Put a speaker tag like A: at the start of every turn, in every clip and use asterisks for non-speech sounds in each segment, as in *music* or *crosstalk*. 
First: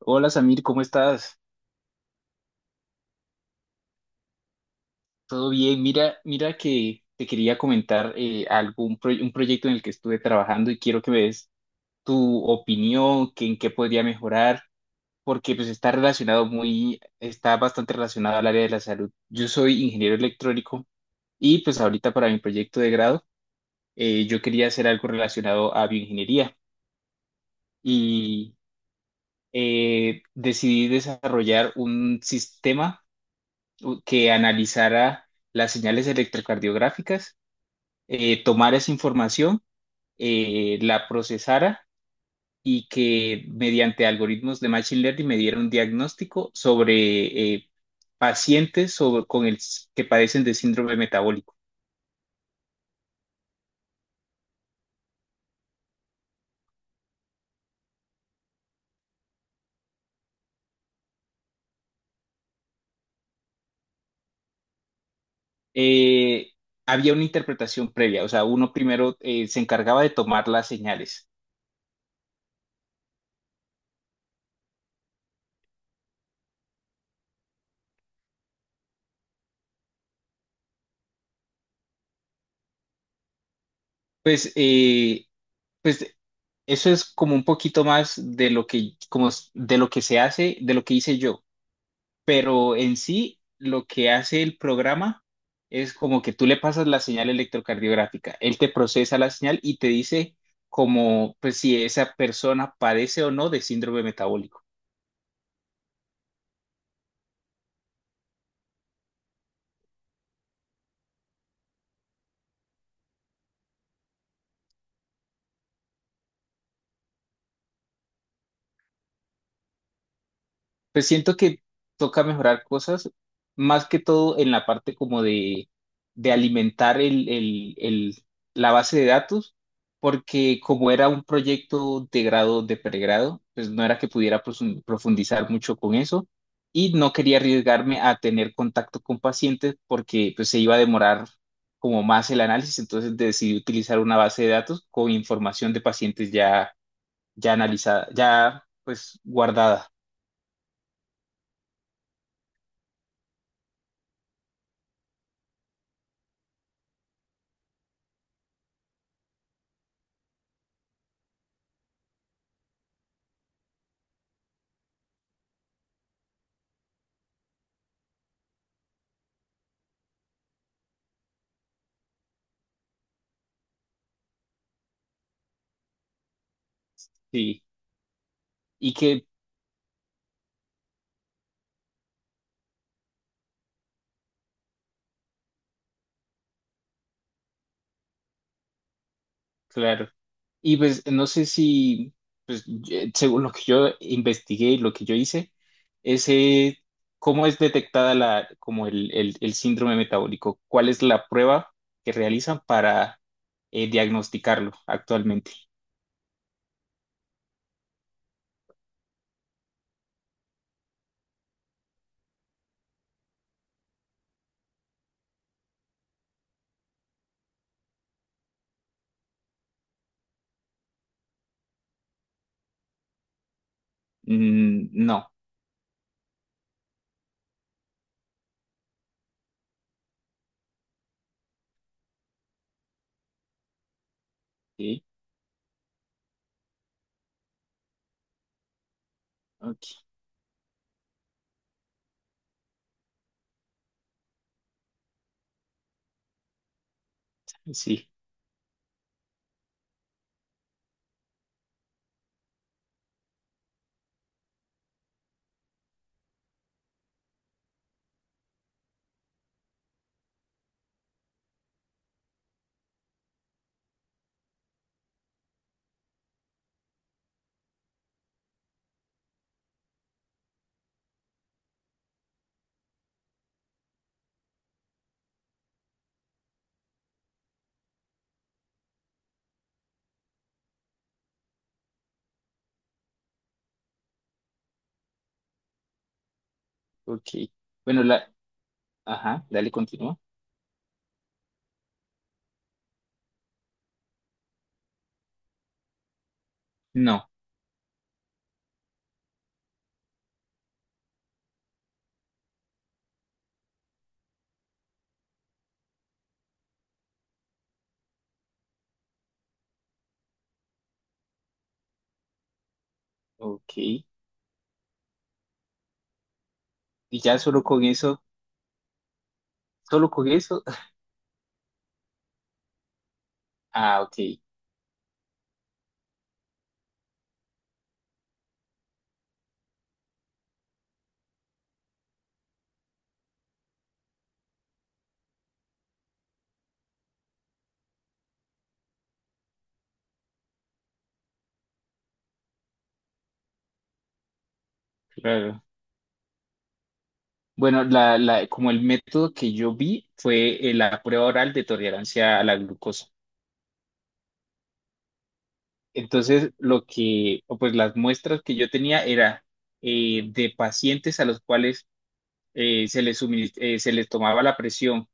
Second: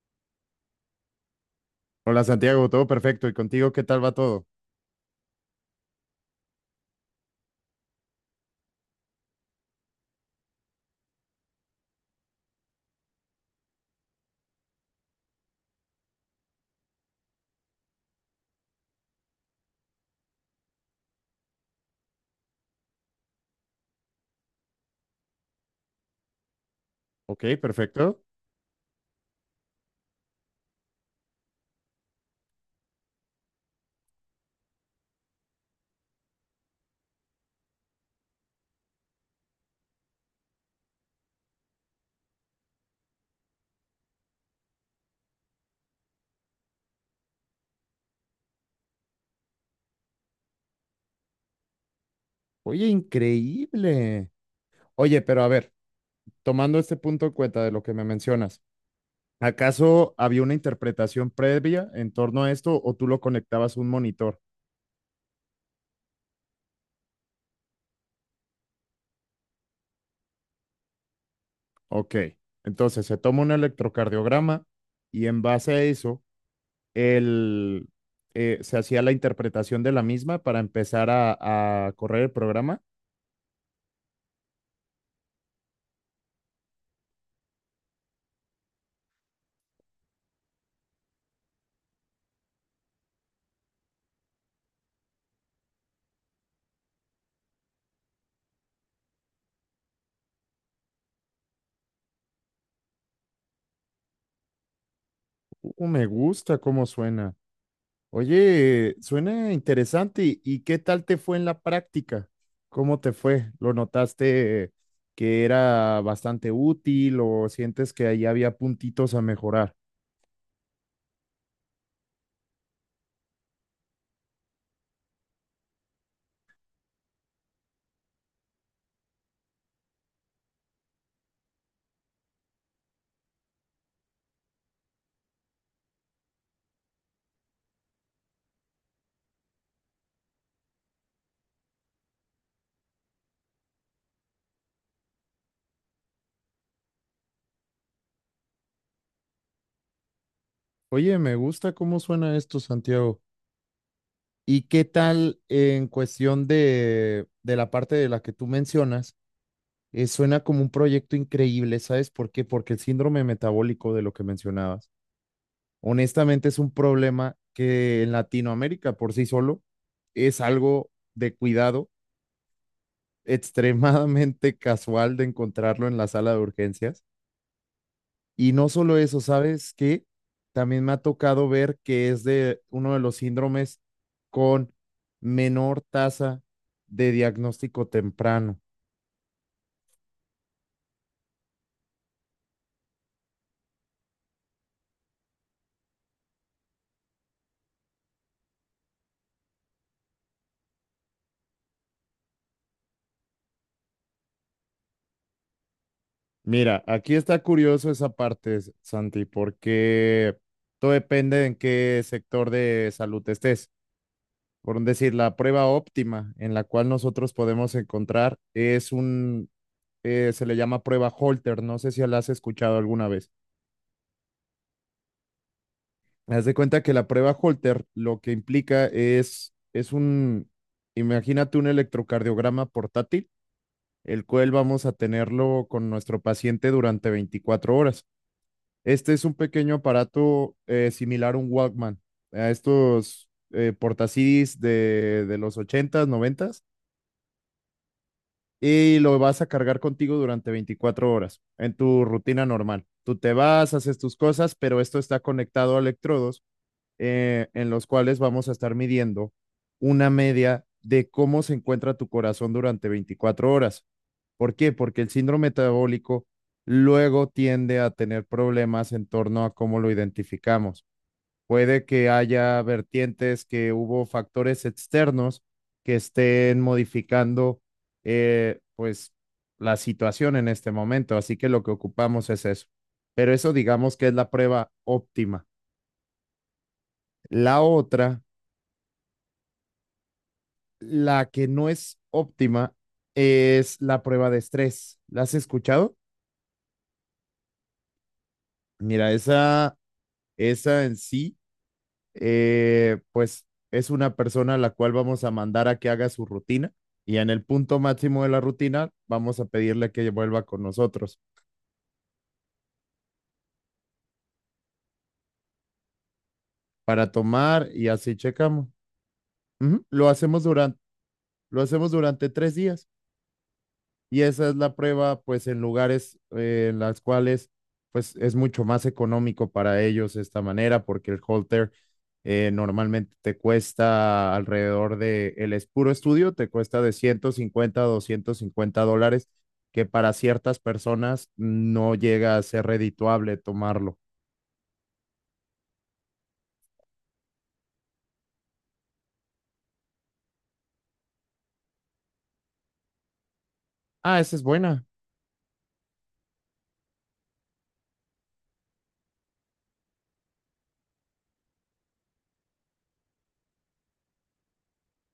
A: Hola Samir, ¿cómo estás?
B: Hola Santiago, todo perfecto. ¿Y contigo qué tal va todo?
A: ¿Todo bien? Mira, mira que te quería comentar un proyecto en el que estuve trabajando y quiero que me des tu opinión, que en qué podría mejorar, porque pues está relacionado está bastante relacionado al área de la salud. Yo soy ingeniero electrónico y pues ahorita para mi proyecto de grado yo quería hacer algo relacionado a bioingeniería
B: Ok, perfecto.
A: y decidí desarrollar un sistema que analizara las señales electrocardiográficas, tomara esa información, la procesara y que mediante algoritmos de Machine Learning me diera un diagnóstico sobre pacientes que padecen de síndrome metabólico.
B: Oye, increíble. Oye, pero a ver, tomando este punto en cuenta de lo que me mencionas, ¿acaso había una interpretación previa en torno a esto o tú lo conectabas a un monitor?
A: Eh, Había una interpretación previa, o sea, uno primero se encargaba de tomar las señales.
B: Ok, entonces se toma un electrocardiograma y en base a eso, el, se hacía la interpretación de la misma para empezar a correr el programa.
A: Pues, eh, pues, eso es como un poquito más de lo que, de lo que se hace, de lo que hice yo. Pero en sí lo que hace el programa es como que tú le pasas la señal electrocardiográfica, él te procesa la señal y te dice como pues si esa persona padece o no de síndrome metabólico.
B: Me gusta cómo suena. Oye, suena interesante. ¿Y qué tal te fue en la práctica? ¿Cómo te fue? ¿Lo notaste que era bastante útil o sientes que ahí había puntitos a mejorar?
A: Pues siento que toca mejorar cosas, más que todo en la parte como de, alimentar la base de datos, porque como era un proyecto de grado de pregrado, pues no era que pudiera profundizar mucho con eso y no quería arriesgarme a tener contacto con pacientes porque pues se iba a demorar como más el análisis, entonces decidí utilizar una base de datos con información de pacientes ya analizada, ya pues guardada.
B: Oye, me gusta cómo suena esto, Santiago. ¿Y qué tal en cuestión de la parte de la que tú mencionas? Suena como un proyecto increíble, ¿sabes por qué? Porque el síndrome metabólico de lo que mencionabas honestamente es un problema que en Latinoamérica por sí solo es algo de cuidado, *laughs* extremadamente casual de encontrarlo en la sala de urgencias.
A: Sí.
B: Y no
A: Y
B: solo eso,
A: que.
B: ¿sabes qué? También me ha tocado ver que es de uno de los síndromes con menor tasa de diagnóstico temprano.
A: Claro. Y pues no sé si, según lo que yo investigué y lo que yo hice, ese, ¿cómo es detectada como el síndrome metabólico? ¿Cuál es la prueba que realizan para diagnosticarlo actualmente?
B: Mira, aquí está curioso esa parte, Santi, porque todo depende de en qué sector de salud estés. Por decir, la prueba óptima en la cual nosotros podemos encontrar es un, se le llama prueba Holter, no sé si la has escuchado alguna vez.
A: Mm, no.
B: Haz de cuenta que la prueba Holter lo que implica es un, imagínate un electrocardiograma portátil, el cual vamos a
A: Sí,
B: tenerlo con nuestro paciente durante 24 horas. Este es un pequeño
A: ok.
B: aparato similar a un Walkman, a estos portacidis de los ochentas noventas,
A: Sí,
B: y lo vas a cargar contigo durante 24 horas en tu rutina normal. Tú te vas, haces tus cosas, pero esto está conectado a electrodos, en los cuales vamos a estar midiendo una media de cómo se encuentra tu corazón durante 24 horas. ¿Por qué? Porque el síndrome metabólico luego tiende a tener problemas en torno a cómo lo identificamos. Puede que haya vertientes que hubo factores externos que estén modificando pues la situación en este momento. Así que lo que ocupamos es eso. Pero eso digamos que es la prueba óptima.
A: ok.
B: La
A: Bueno,
B: otra,
A: ajá, dale, continúa.
B: la que no es óptima, es la prueba de estrés. ¿La has escuchado?
A: No,
B: Mira, esa en sí pues es una persona a la cual vamos a mandar a que haga su rutina, y en el punto máximo de la rutina vamos a pedirle que vuelva con nosotros
A: ok.
B: para
A: Y ya solo
B: tomar
A: con
B: y así
A: eso,
B: checamos. Ujú.
A: solo con eso.
B: Lo hacemos durante 3 días.
A: *laughs* Ah, ok,
B: Y esa es la prueba, pues, en lugares en las cuales, pues, es mucho más económico para ellos esta manera, porque el halter normalmente te cuesta alrededor el es puro estudio, te cuesta de $150 a $250, que para ciertas personas no llega a ser redituable tomarlo.
A: claro. Bueno, como el método que yo vi fue la prueba oral de tolerancia a la glucosa.
B: Ah, esa es buena.
A: Entonces, o pues las muestras que yo tenía era de pacientes a los cuales se les tomaba la presión,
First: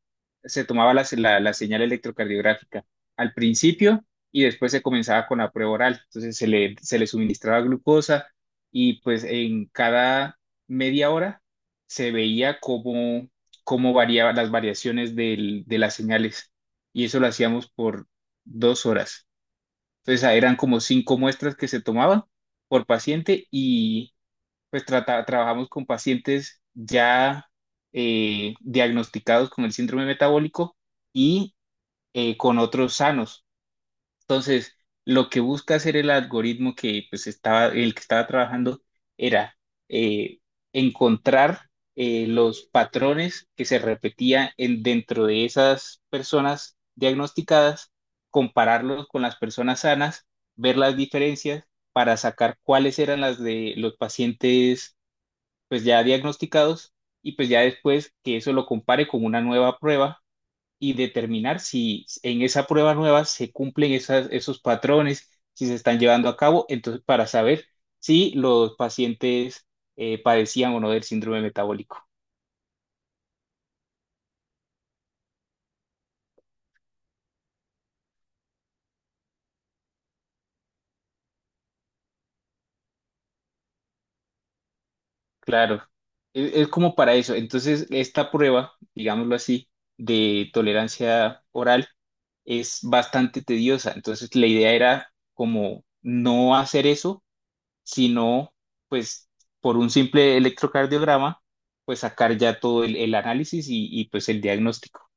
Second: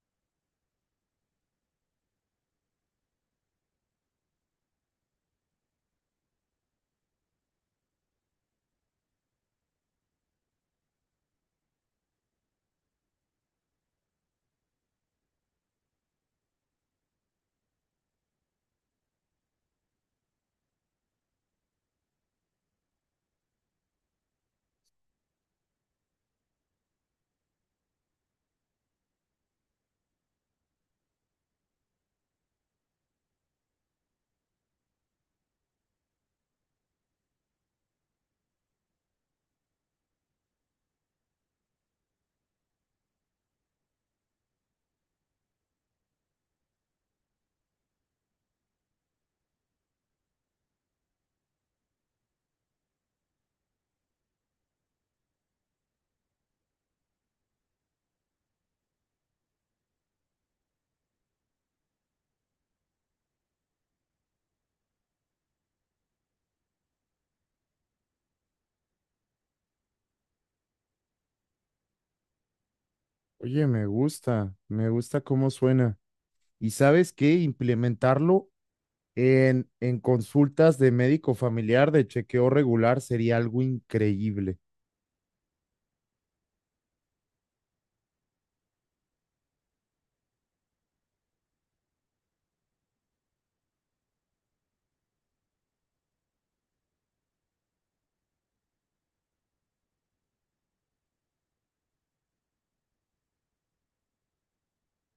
A: se tomaba la señal electrocardiográfica al principio y después se comenzaba con la prueba oral. Entonces se le suministraba glucosa y pues en cada media hora se veía cómo variaban las variaciones de las señales y eso lo hacíamos por 2 horas. Entonces eran como cinco muestras que se tomaban por paciente pues trabajamos con pacientes ya diagnosticados con el síndrome metabólico y con otros sanos. Entonces, lo que busca hacer el algoritmo que el que estaba trabajando era eh, encontrar los patrones que se repetían dentro de esas personas diagnosticadas, compararlos con las personas sanas, ver las diferencias para sacar cuáles eran las de los pacientes pues ya diagnosticados y pues ya después que eso lo compare con una nueva prueba y determinar si en esa prueba nueva se cumplen esos patrones, si se están llevando a cabo, entonces para saber si los pacientes padecían o no del síndrome metabólico.
B: Oye, me gusta cómo suena. ¿Y sabes qué? Implementarlo en consultas de médico familiar de chequeo regular sería algo increíble.
A: Claro, es como para eso. Entonces, esta prueba, digámoslo así, de tolerancia oral es bastante tediosa. Entonces, la idea era como no hacer eso sino pues por un simple electrocardiograma, pues sacar ya todo el análisis y, pues el diagnóstico.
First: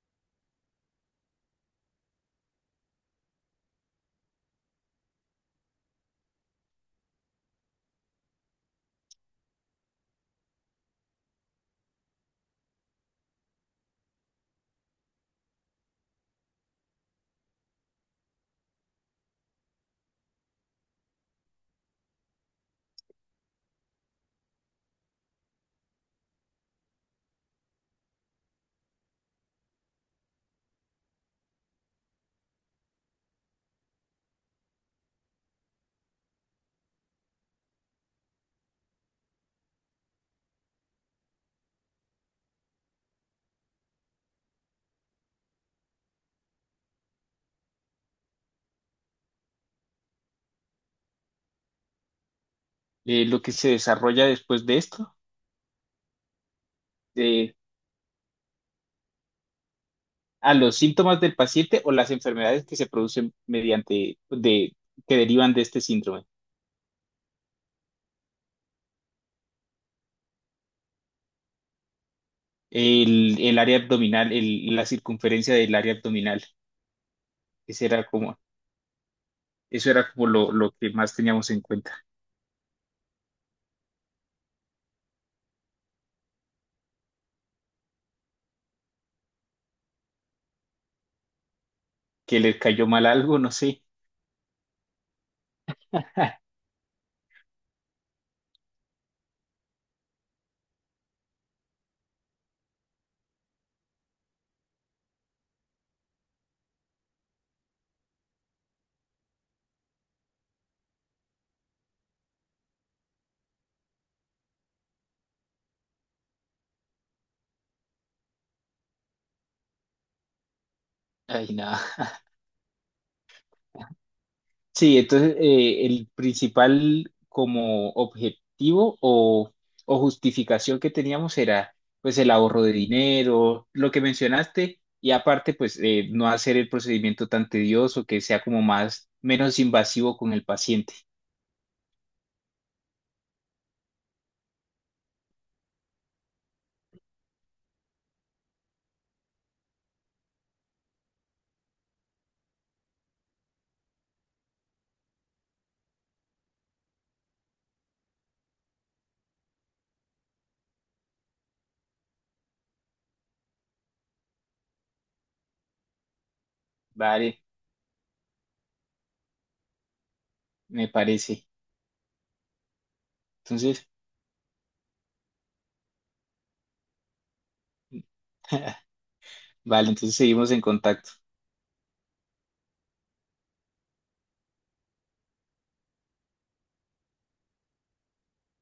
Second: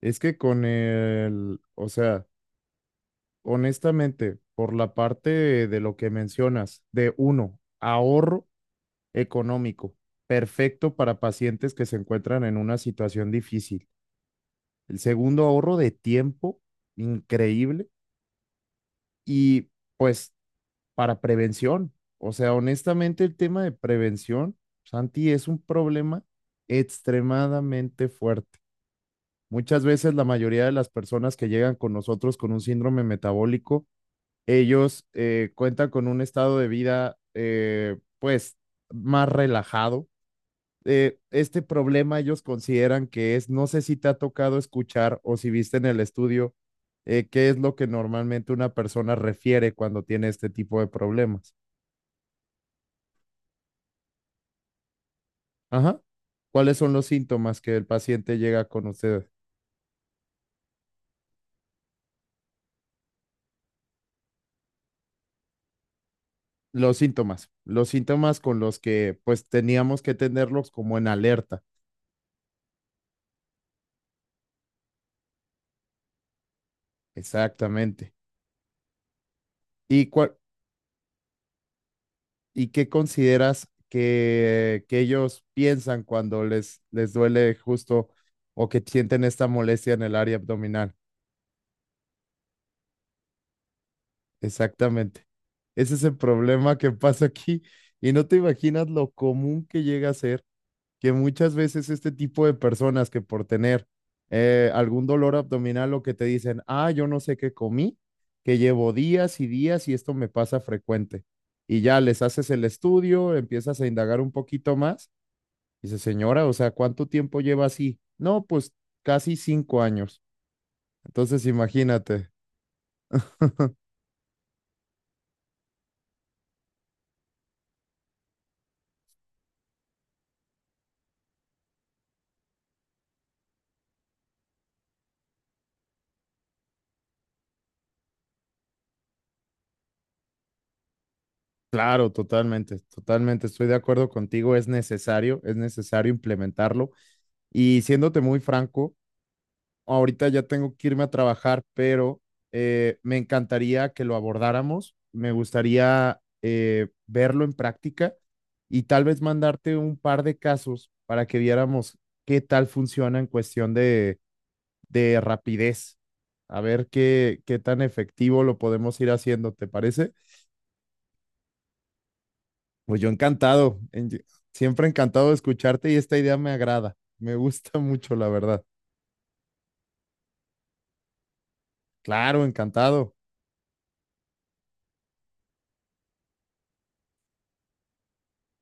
B: Es que con el, o sea, honestamente, por la parte de lo que mencionas, de uno, ahorro económico, perfecto para pacientes que se encuentran en una situación difícil. El segundo, ahorro de tiempo, increíble. Y pues para prevención. O sea, honestamente, el tema de prevención, Santi, es un problema extremadamente fuerte. Muchas veces la mayoría de las personas que llegan con nosotros con un síndrome metabólico, ellos cuentan con un estado de vida, pues, más relajado. Este problema ellos consideran que es, no sé si te ha tocado escuchar o si viste en el estudio, qué es lo que normalmente una persona refiere cuando tiene este tipo de problemas.
A: Lo que se desarrolla después de esto,
B: Ajá. ¿Cuáles son los
A: eh,
B: síntomas que el paciente llega con ustedes?
A: a los síntomas del paciente o las enfermedades que se producen mediante, que derivan de este síndrome.
B: Los síntomas con los que pues teníamos que tenerlos como en alerta.
A: El área abdominal, la circunferencia del área abdominal, ese era
B: Exactamente.
A: como, eso
B: ¿Y
A: era como
B: cuál,
A: lo que más teníamos en cuenta.
B: y qué consideras que ellos piensan cuando les duele justo o que sienten esta molestia en el área abdominal?
A: Que le cayó mal algo, no sé.
B: Exactamente. Ese es el
A: *laughs*
B: problema que pasa aquí, y no te imaginas lo común que llega a ser, que muchas veces este tipo de personas que por tener algún dolor abdominal lo que te dicen, ah, yo no sé qué comí, que llevo días y días y esto me pasa frecuente. Y ya les haces el estudio, empiezas a indagar un poquito más. Dice, señora, o sea, ¿cuánto tiempo lleva así? No, pues casi 5 años. Entonces,
A: Ay, no.
B: imagínate.
A: Sí, entonces el principal como objetivo o justificación que teníamos era pues el ahorro de dinero, lo que mencionaste, y aparte pues no hacer el procedimiento tan tedioso, que sea como menos invasivo con el paciente.
B: Claro, totalmente, totalmente. Estoy de acuerdo contigo. Es necesario implementarlo. Y siéndote muy franco, ahorita ya tengo que irme a trabajar, pero me encantaría que lo abordáramos. Me gustaría verlo en práctica y tal vez mandarte un par de casos para que viéramos qué tal funciona en cuestión de rapidez. A ver
A: Vale,
B: qué, qué tan efectivo lo podemos ir haciendo, ¿te parece?
A: me parece.
B: Pues yo encantado,
A: Entonces,
B: siempre encantado de escucharte y esta idea me agrada, me gusta mucho, la verdad.
A: *laughs* vale, entonces seguimos en contacto.
B: Claro, encantado.